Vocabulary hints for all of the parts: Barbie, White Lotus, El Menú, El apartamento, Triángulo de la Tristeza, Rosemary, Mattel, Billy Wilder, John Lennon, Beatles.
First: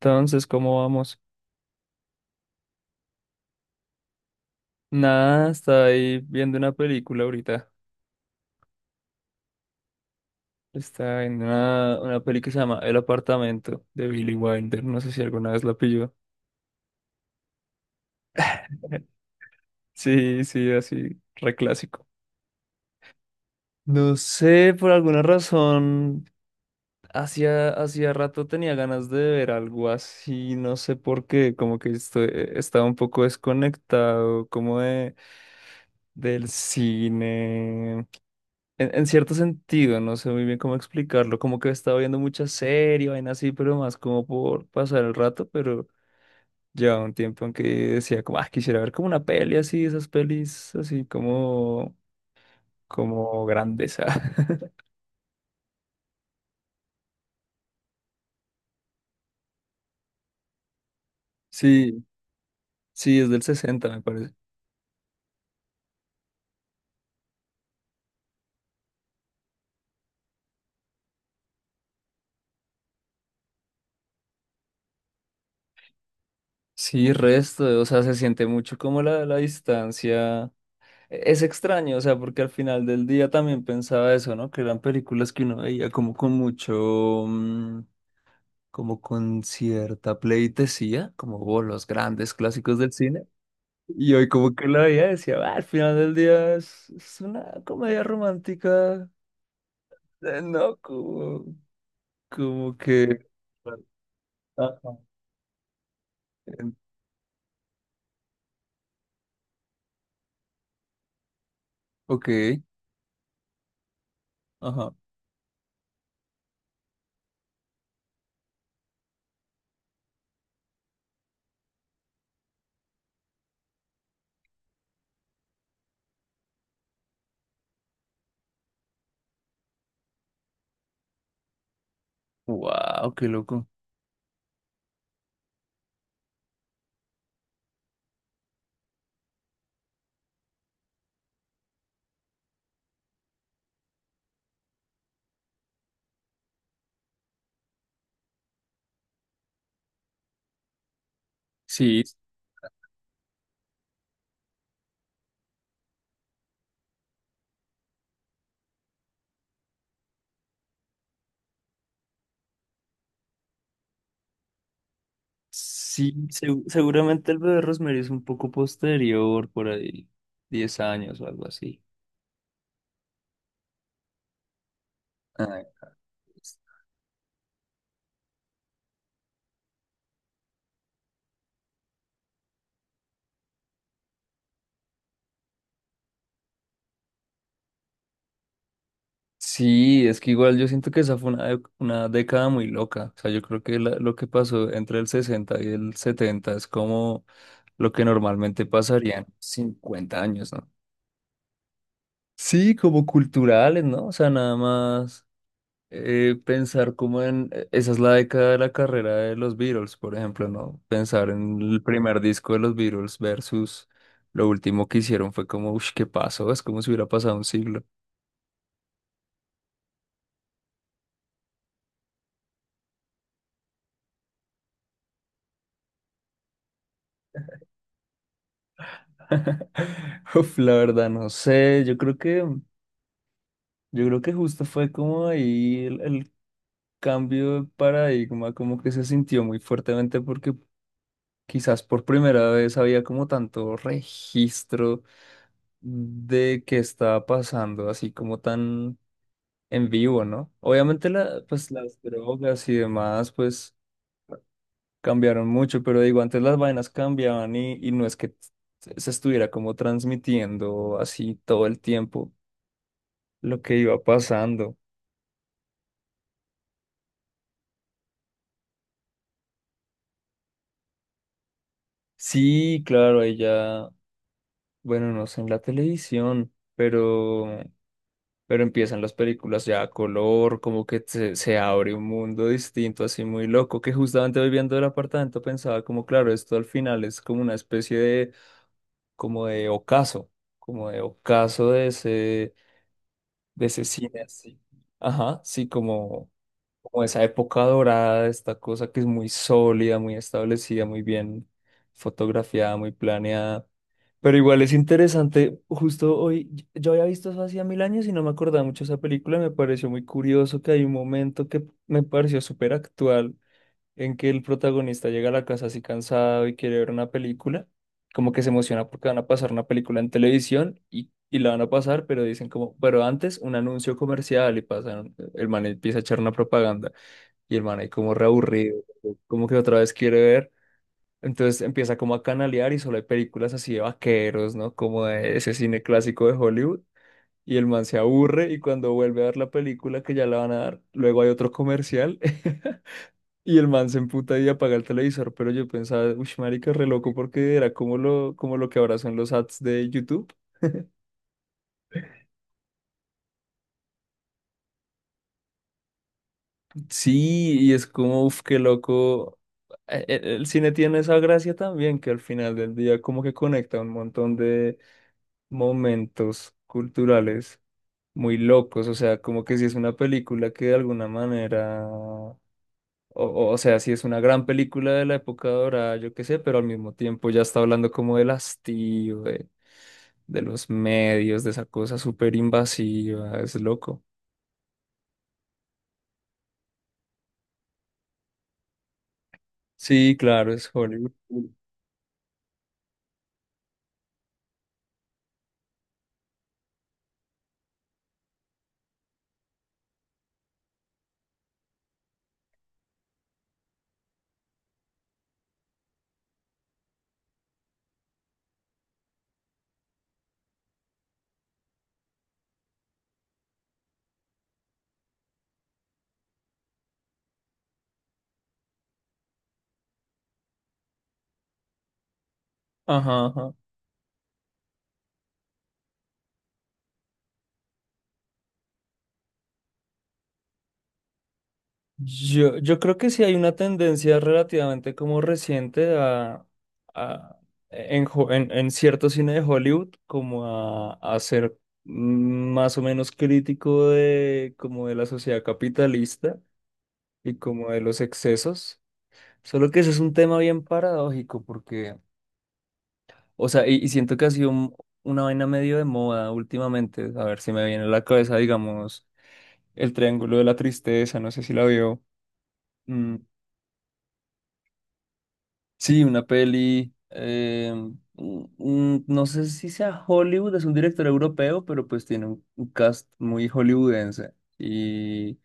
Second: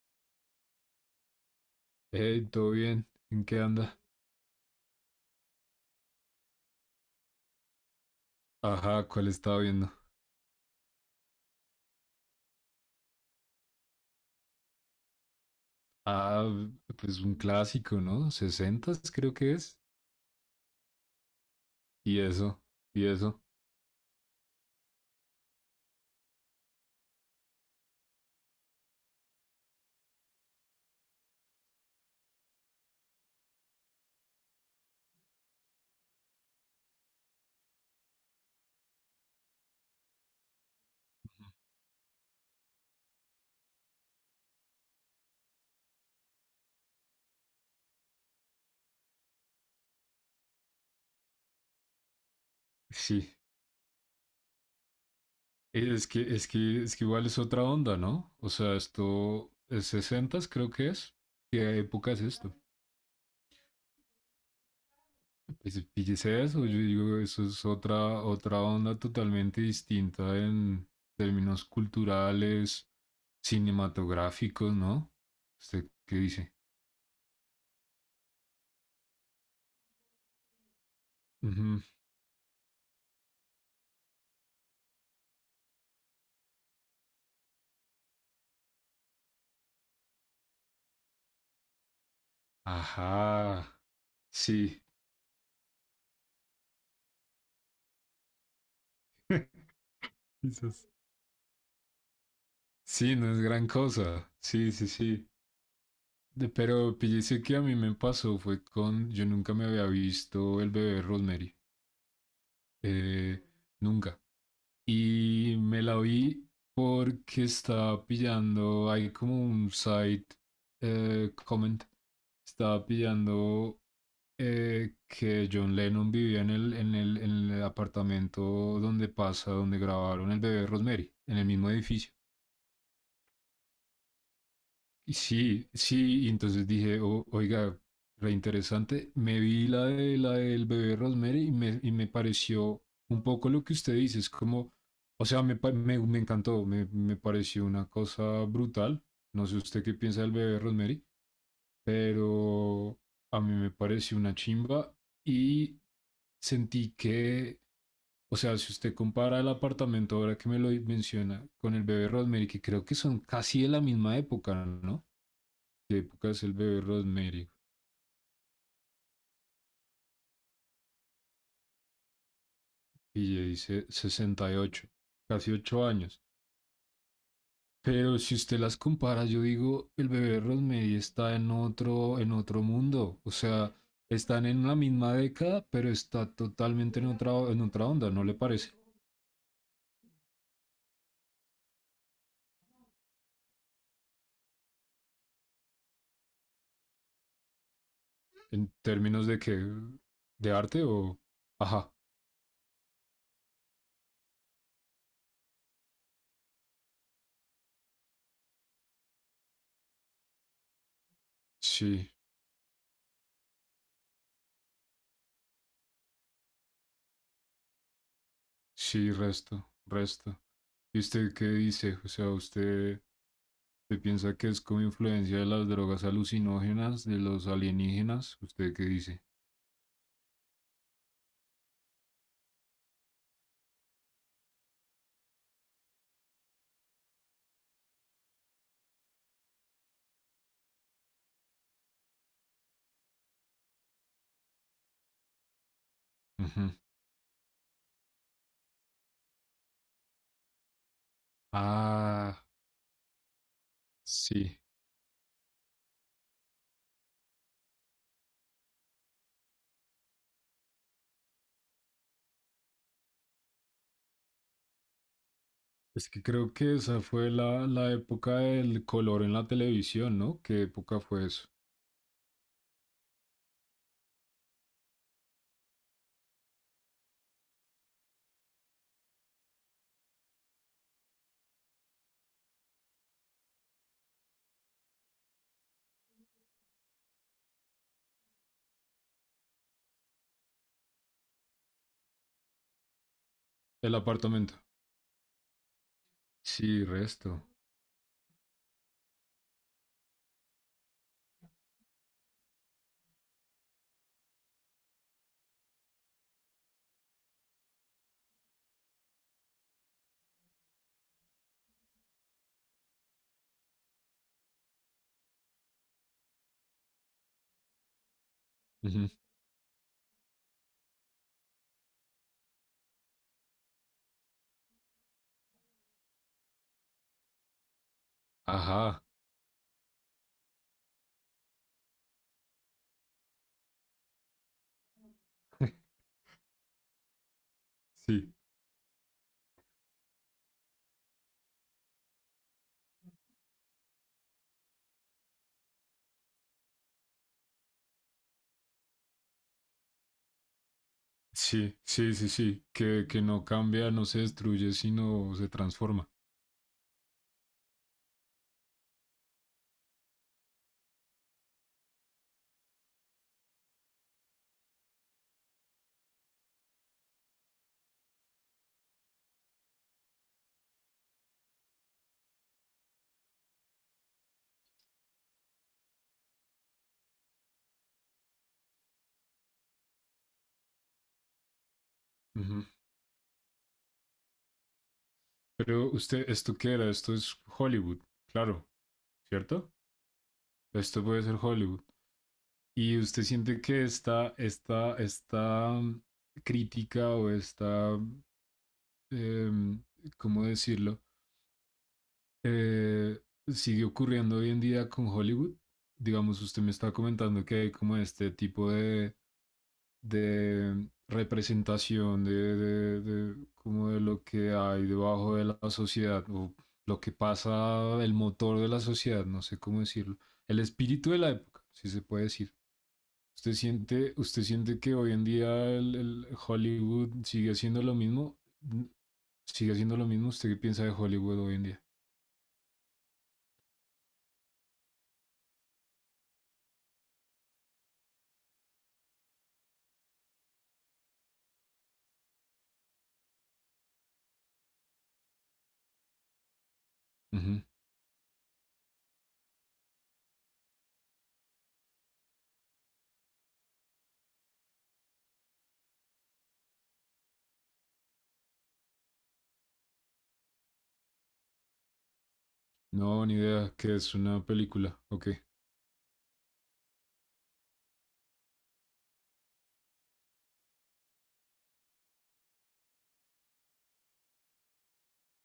Entonces, ¿cómo vamos? Hey, ¿todo bien? ¿En qué anda? Nada, está ahí viendo una película ahorita. Ajá, ¿cuál estaba viendo? Está viendo una peli que se llama El apartamento de Billy Wilder. No sé si alguna vez la pilló. Ah, pues un clásico, ¿no? Sesentas, creo que es. Sí, sí, así, reclásico. Y eso, y eso. No sé, por alguna razón, hacía rato tenía ganas de ver algo así, no sé por qué, como que estaba un poco desconectado, como de, del cine. En cierto sentido, no sé muy bien cómo explicarlo, como que he estado viendo mucha serie, vaina así, pero más como por pasar el rato, pero llevaba un tiempo en que decía como, ah, quisiera ver como una peli así, esas pelis así como, Sí. como grandeza. Es que igual es otra onda, ¿no? O sea, esto es sesentas, creo que es. ¿Qué Sí, época es esto? sí, es del 60, me parece. Pues fíjese eso, yo digo, eso es otra onda totalmente distinta en términos culturales, cinematográficos, ¿no? ¿Usted qué dice? Sí, resto, o sea, se siente mucho como la distancia. Es Ujú. extraño, o sea, porque al final del día también pensaba eso, ¿no? Que eran películas que uno veía como con mucho, como con cierta pleitesía, como "Oh, los grandes clásicos del cine". Ajá. Y hoy como que la Sí, veía y decía, "Ah, al final del día es una comedia romántica, ¿no? quizás. Como, como Sí, que... no es gran cosa. Sí, sí, Ajá. sí. En- Pero píllese que a mí me pasó fue con. Yo nunca me había visto el bebé Rosemary. Ok, eh, nunca. ajá. Y me la vi porque estaba pillando. Hay como un site comment. Estaba pillando que John Lennon vivía en el apartamento donde pasa, donde grabaron el bebé Rosemary, en el mismo edificio. Wow, qué loco. Y entonces dije, Oiga, re interesante. Me vi la de la del bebé Rosemary y me pareció un poco lo que usted dice, es como, o sea, me encantó, me pareció una cosa brutal. No sé usted qué piensa del bebé Rosemary, Sí, pero a mí me pareció una chimba y sentí que, o sea, si usted compara el apartamento ahora que me lo menciona con el bebé Rosemary, que creo que son casi de la misma época, ¿no? De sí, épocas el bebé seguramente el Rosemary, bebé Rosemary es un poco posterior, por ahí, 10 años o algo así. y le dice 68 casi Ah, 8 años. Pero si usted las compara, yo digo, el bebé Rosemary está en otro mundo. O sea, están en la misma década, pero está totalmente en otra onda, ¿no le parece? sí, es que igual yo siento que esa fue una década muy loca. O sea, yo creo que lo que pasó entre el 60 y el 70 es como lo que normalmente En pasaría en términos de que, 50 años, de ¿no? arte o... Ajá, Sí, como culturales, ¿no? O sea, nada más pensar como en... esa es la década de la carrera de los Beatles, por ejemplo, ¿no? Pensar en el sí, primer disco de los Beatles versus lo último que hicieron fue como, ¿qué pasó? Es como si hubiera pasado un siglo. sí, resto. ¿Y usted qué dice? ¿Usted piensa que es como influencia de las drogas alucinógenas, de los alienígenas? ¿Usted qué dice? Uf, la verdad, no sé. Yo creo que justo fue como ahí el cambio de paradigma, como que se sintió muy fuertemente porque quizás por primera vez había como tanto registro de Ujú. qué estaba pasando, así como tan en vivo, ¿no? Obviamente la, pues las Ah, drogas y demás, pues sí. cambiaron mucho, pero digo, antes las vainas cambiaban y no es que se estuviera como transmitiendo así todo el tiempo lo que iba pasando. Es que creo que esa fue la época del color en la televisión, ¿no? ¿Qué época fue eso? Sí, claro, ahí ya, bueno, no sé en la televisión, pero empiezan las películas ya a color, como que se abre un mundo distinto, así muy loco, que justamente hoy viendo el apartamento pensaba como, claro, esto al final es como una especie de, como de ocaso, como de ocaso de ese El cine apartamento. así. Ajá, sí, como Sí, como esa resto. época dorada, esta cosa que es muy sólida, muy establecida, muy bien fotografiada, muy planeada. Pero igual es interesante, justo hoy, yo había visto eso hacía mil años y no me acordaba mucho de esa película, me pareció muy curioso que hay un momento que me pareció súper actual, en que el protagonista llega a la casa así cansado y quiere ver una película, como que se emociona porque Ujú. van a pasar una película en televisión y la van a pasar, pero dicen como, pero antes un anuncio comercial y pasan, el man empieza a echar una propaganda. Y el man ahí como reaburrido, Ajá. como que otra vez quiere ver. Entonces empieza como a canalear y solo hay películas así de vaqueros, ¿no? Como de ese cine clásico de Hollywood. Y el man se Sí, aburre y cuando vuelve a ver la película que ya la van a dar, luego hay otro comercial y el man se emputa y apaga el televisor. Pero yo pensaba, uff, marica, re loco porque era como lo que ahora son los ads de YouTube. sí. Que no cambia, no se destruye, sino se transforma. Sí, y es como, uff, qué loco. El cine tiene esa gracia también que al final del día como que conecta un montón de, momentos culturales muy locos, o sea, como que si es una película que de alguna manera, o, o sea, si es una gran película de la época dorada, yo qué sé, pero al mismo tiempo ya está hablando como del hastío, de los medios, de esa cosa súper Ujú. invasiva, es loco. Pero usted, ¿esto qué era? Esto es Hollywood, claro, ¿cierto? Sí, claro, es Esto Hollywood. puede ser Hollywood. ¿Y usted siente que esta crítica o esta, eh, ¿cómo decirlo? Eh, sigue ocurriendo hoy en día con Hollywood. Digamos, usted me está comentando que hay como este tipo de representación de como de lo que hay debajo de la sociedad o lo que pasa, el motor de la sociedad, no sé cómo decirlo. El espíritu de la época, si se puede decir. Ajá, ¿Usted ajá. siente, usted siente que hoy en día el Hollywood sigue haciendo lo mismo? Mm, ¿Sigue haciendo lo mismo? ¿Usted qué piensa de Hollywood hoy en día? Yo creo que sí hay una tendencia relativamente como reciente a, a- en, en cierto cine de Hollywood como a ser más o menos crítico de como de la sociedad capitalista y Ujú. como de los excesos. Solo que ese es un tema bien paradójico porque, o sea, y siento que ha sido una vaina medio de moda últimamente. A ver si me viene a la cabeza, digamos, el Triángulo de la Tristeza, no sé si la vio. Mm, No, ni idea, ¿Qué es una película. Ok. sí, una peli. No sé si sea Hollywood, es un director europeo, pero pues tiene un cast muy hollywoodense. Y,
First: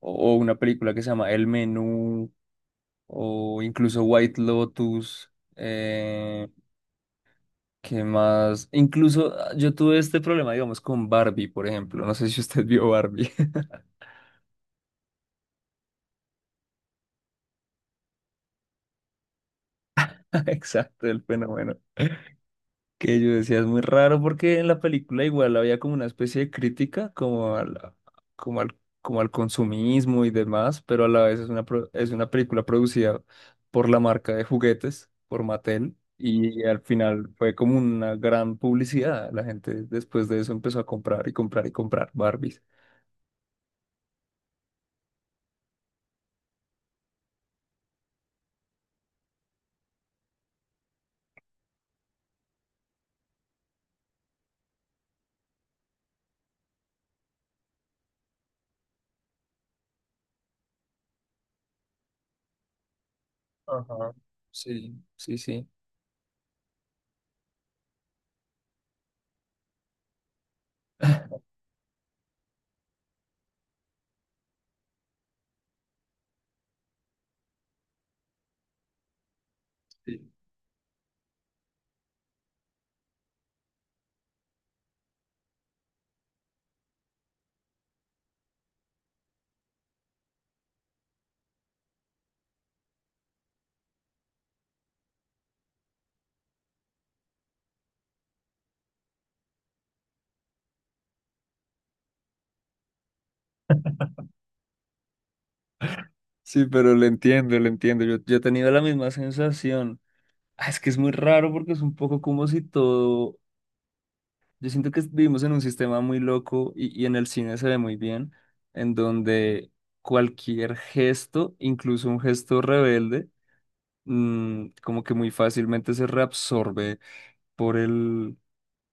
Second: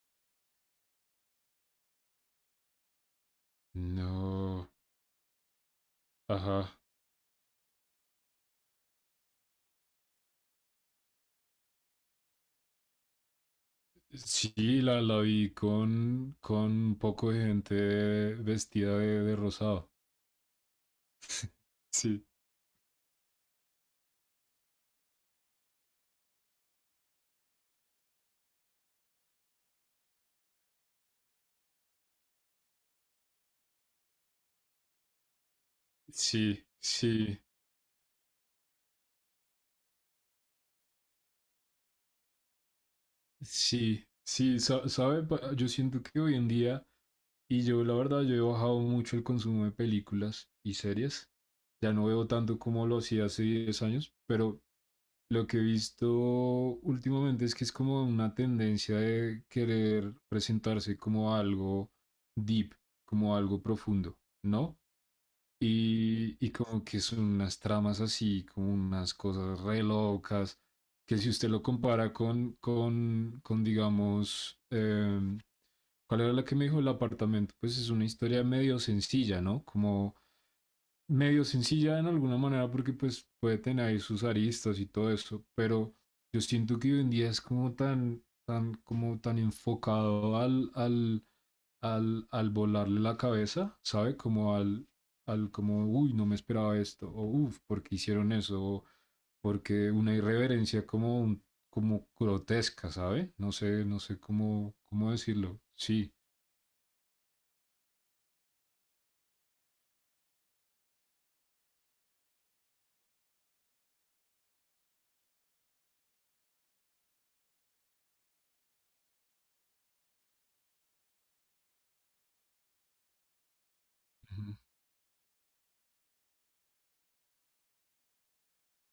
o una película que se llama El Menú, o incluso White No. Lotus. Ajá. ¿Qué más? Incluso ah, yo tuve este problema, digamos, con Barbie, por ejemplo. No sé si usted vio Barbie. Sí, la vi con un poco de gente vestida de rosado. Exacto, el fenómeno. Sí, Que yo decía, es muy raro porque en la película igual había como una especie de crítica como al, como al, como al consumismo y demás, pero a la vez es una, es una película producida por la marca de juguetes, por Mattel, y sí, al final sí, fue como una gran publicidad. La gente después de eso empezó a comprar y comprar y comprar Barbies. sí. ¿Sabe? Yo siento que hoy en día y yo, la verdad, yo he bajado mucho el consumo de películas y series. Ya no veo tanto como lo hacía hace 10 años, pero lo que he visto últimamente es que es como una tendencia de querer presentarse como algo deep, como algo Ajá, profundo, ¿no? sí, sí, sí. Y como que son unas tramas así, como unas cosas re locas, que si usted lo compara con digamos, ¿cuál era la que me dijo el apartamento? Pues es una historia medio sencilla, ¿no? Como Sí. medio sencilla en alguna manera porque pues puede tener ahí sus aristas y todo eso, pero yo siento que hoy en día es como como tan enfocado al volarle la cabeza, ¿sabe? Como, uy, no me esperaba esto, o uff, ¿por qué hicieron eso? O porque una irreverencia como, como grotesca, ¿sabe? No sé, no sé cómo, cómo decirlo. Sí. Sí, pero lo entiendo, lo entiendo. Yo he tenido la misma sensación. Ah, es que es muy raro porque es un poco como si todo, yo siento que vivimos en un sistema muy loco y en el cine se ve muy bien, en donde cualquier gesto, incluso un gesto rebelde, como que muy fácilmente se reabsorbe por el,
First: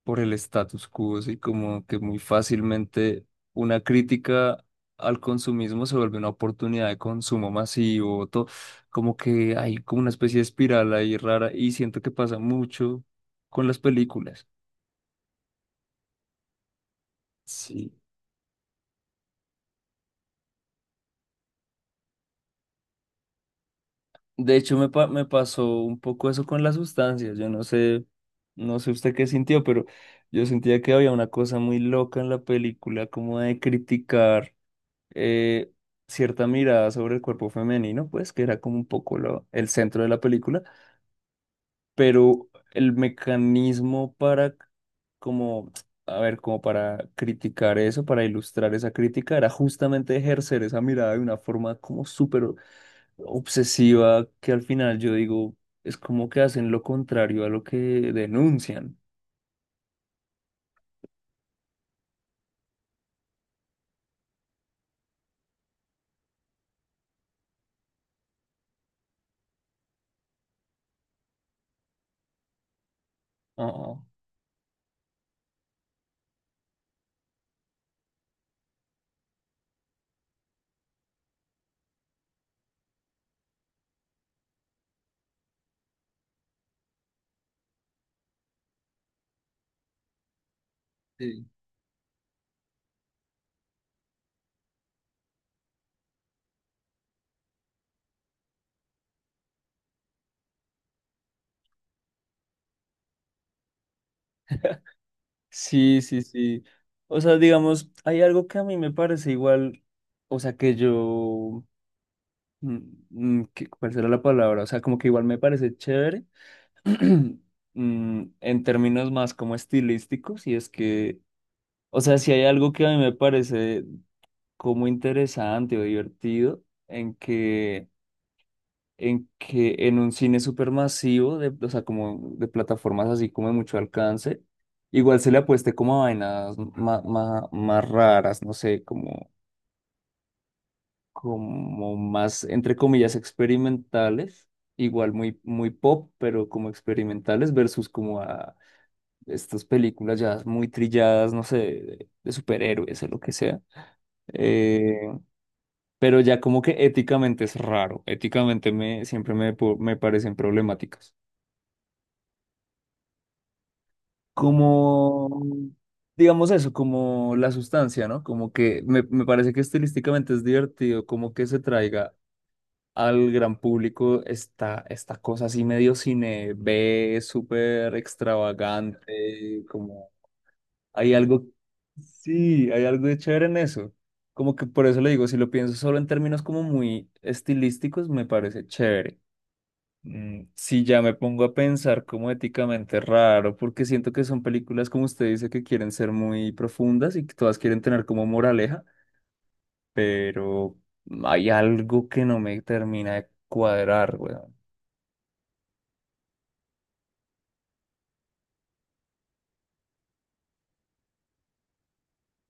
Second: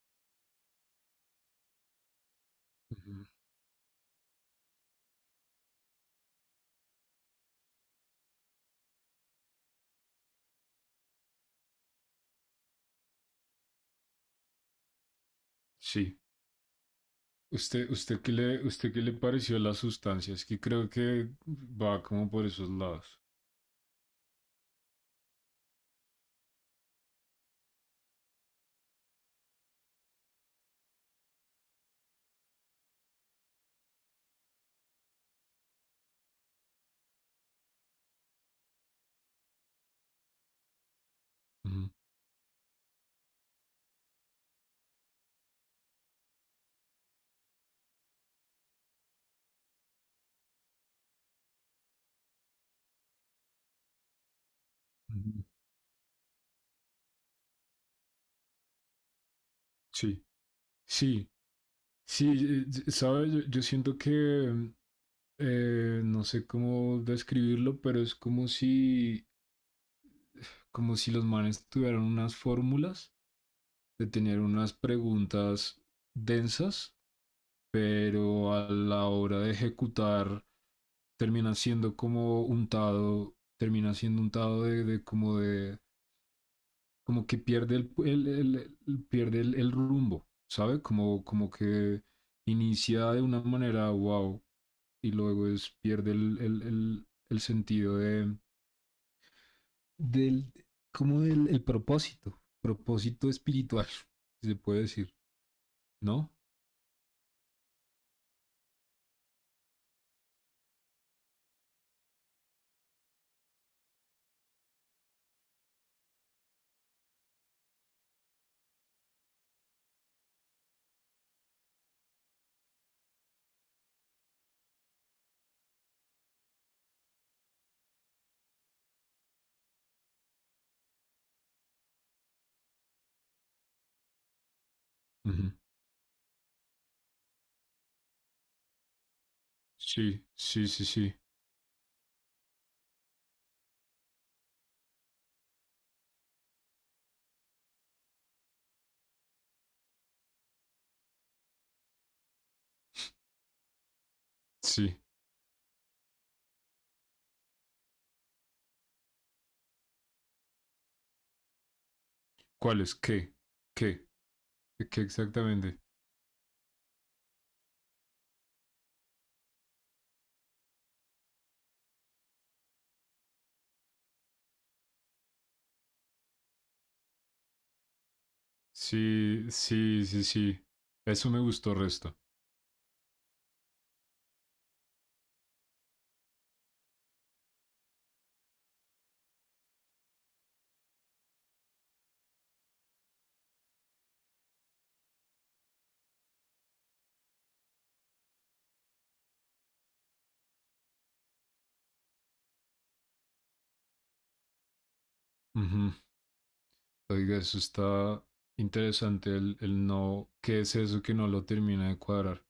por el status quo, y como que muy fácilmente Ujú. una crítica al consumismo se vuelve una oportunidad de consumo masivo, como que hay como una especie de espiral ahí rara y siento que pasa mucho con las películas. Sí. ¿Usted, Sí. Usted qué le pareció las sustancias? Que creo que va como por esos lados. De hecho, me pasó un poco eso con las sustancias. Yo no sé, no sé usted qué sintió, pero yo sentía que había una cosa muy loca en la película, como de criticar eh, cierta mirada sobre el cuerpo femenino, pues que era como un poco el centro de la película, Ujú, pero el mecanismo para, como, a ver, como para criticar eso, para ilustrar esa crítica, era justamente ejercer esa mirada de una forma como súper obsesiva que al final yo ujú. digo, es como que hacen lo contrario a lo que denuncian. Sí, sí, sí, sabe, yo siento que mm, no sé cómo describirlo, pero es como si los manes tuvieran unas fórmulas, Ah, de tener unas preguntas densas, pero a la hora de ejecutar termina siendo como untado, termina siendo untado como que pierde pierde el rumbo, ¿sabe? Como, sí. como que inicia de una manera wow y luego es, pierde el sentido del, como del el propósito, propósito espiritual, si se puede decir, Sí, sí, ¿no? sí. O sea, digamos, hay algo que a mí me parece igual, o sea, que yo, mm, ¿cuál será la palabra? O sea, como que igual me parece chévere, en términos más como estilísticos, y es que, o sea, si hay algo que a mí me parece como interesante o divertido, en que en un cine supermasivo, de, o sea, como de plataformas así como de mucho alcance, igual se le Ujú. apueste como a vainas más raras, no sé, como, Sí, sí, sí, sí, como más, entre comillas, experimentales, igual muy, muy pop, pero como experimentales versus como a estas películas ya muy trilladas, no sé, de superhéroes o lo que sea. Eh, sí. pero ya como que éticamente es raro, éticamente siempre me parecen problemáticas. ¿Cuál es? ¿Qué? ¿Qué? ¿Qué Como, exactamente? digamos eso, como la sustancia, ¿no? Como que me parece que estilísticamente es divertido, como que se traiga al gran público esta, esta cosa así medio cine B, súper Sí, extravagante, sí, como sí, sí. hay Eso me algo, gustó resto. sí, hay algo de chévere en eso. Como que por eso le digo, si lo pienso solo en términos como muy estilísticos, me parece chévere. Sí, ya me pongo a pensar como éticamente raro, porque siento que son películas, como usted dice, que quieren ser muy profundas y que todas quieren tener como moraleja, pero hay algo que no me termina de cuadrar, weón. Ujú. Oiga, eso está interesante, el no, ¿qué es eso que no lo termina de cuadrar?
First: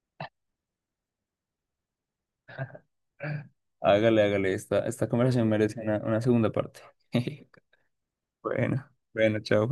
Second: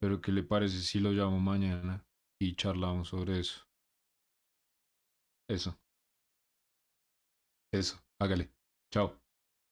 Pero ¿qué le parece si lo llamo mañana y charlamos sobre eso? Hágale, hágale, esta conversación Eso, merece una segunda parte. eso, hágale. Bueno, Chao. bueno, chao.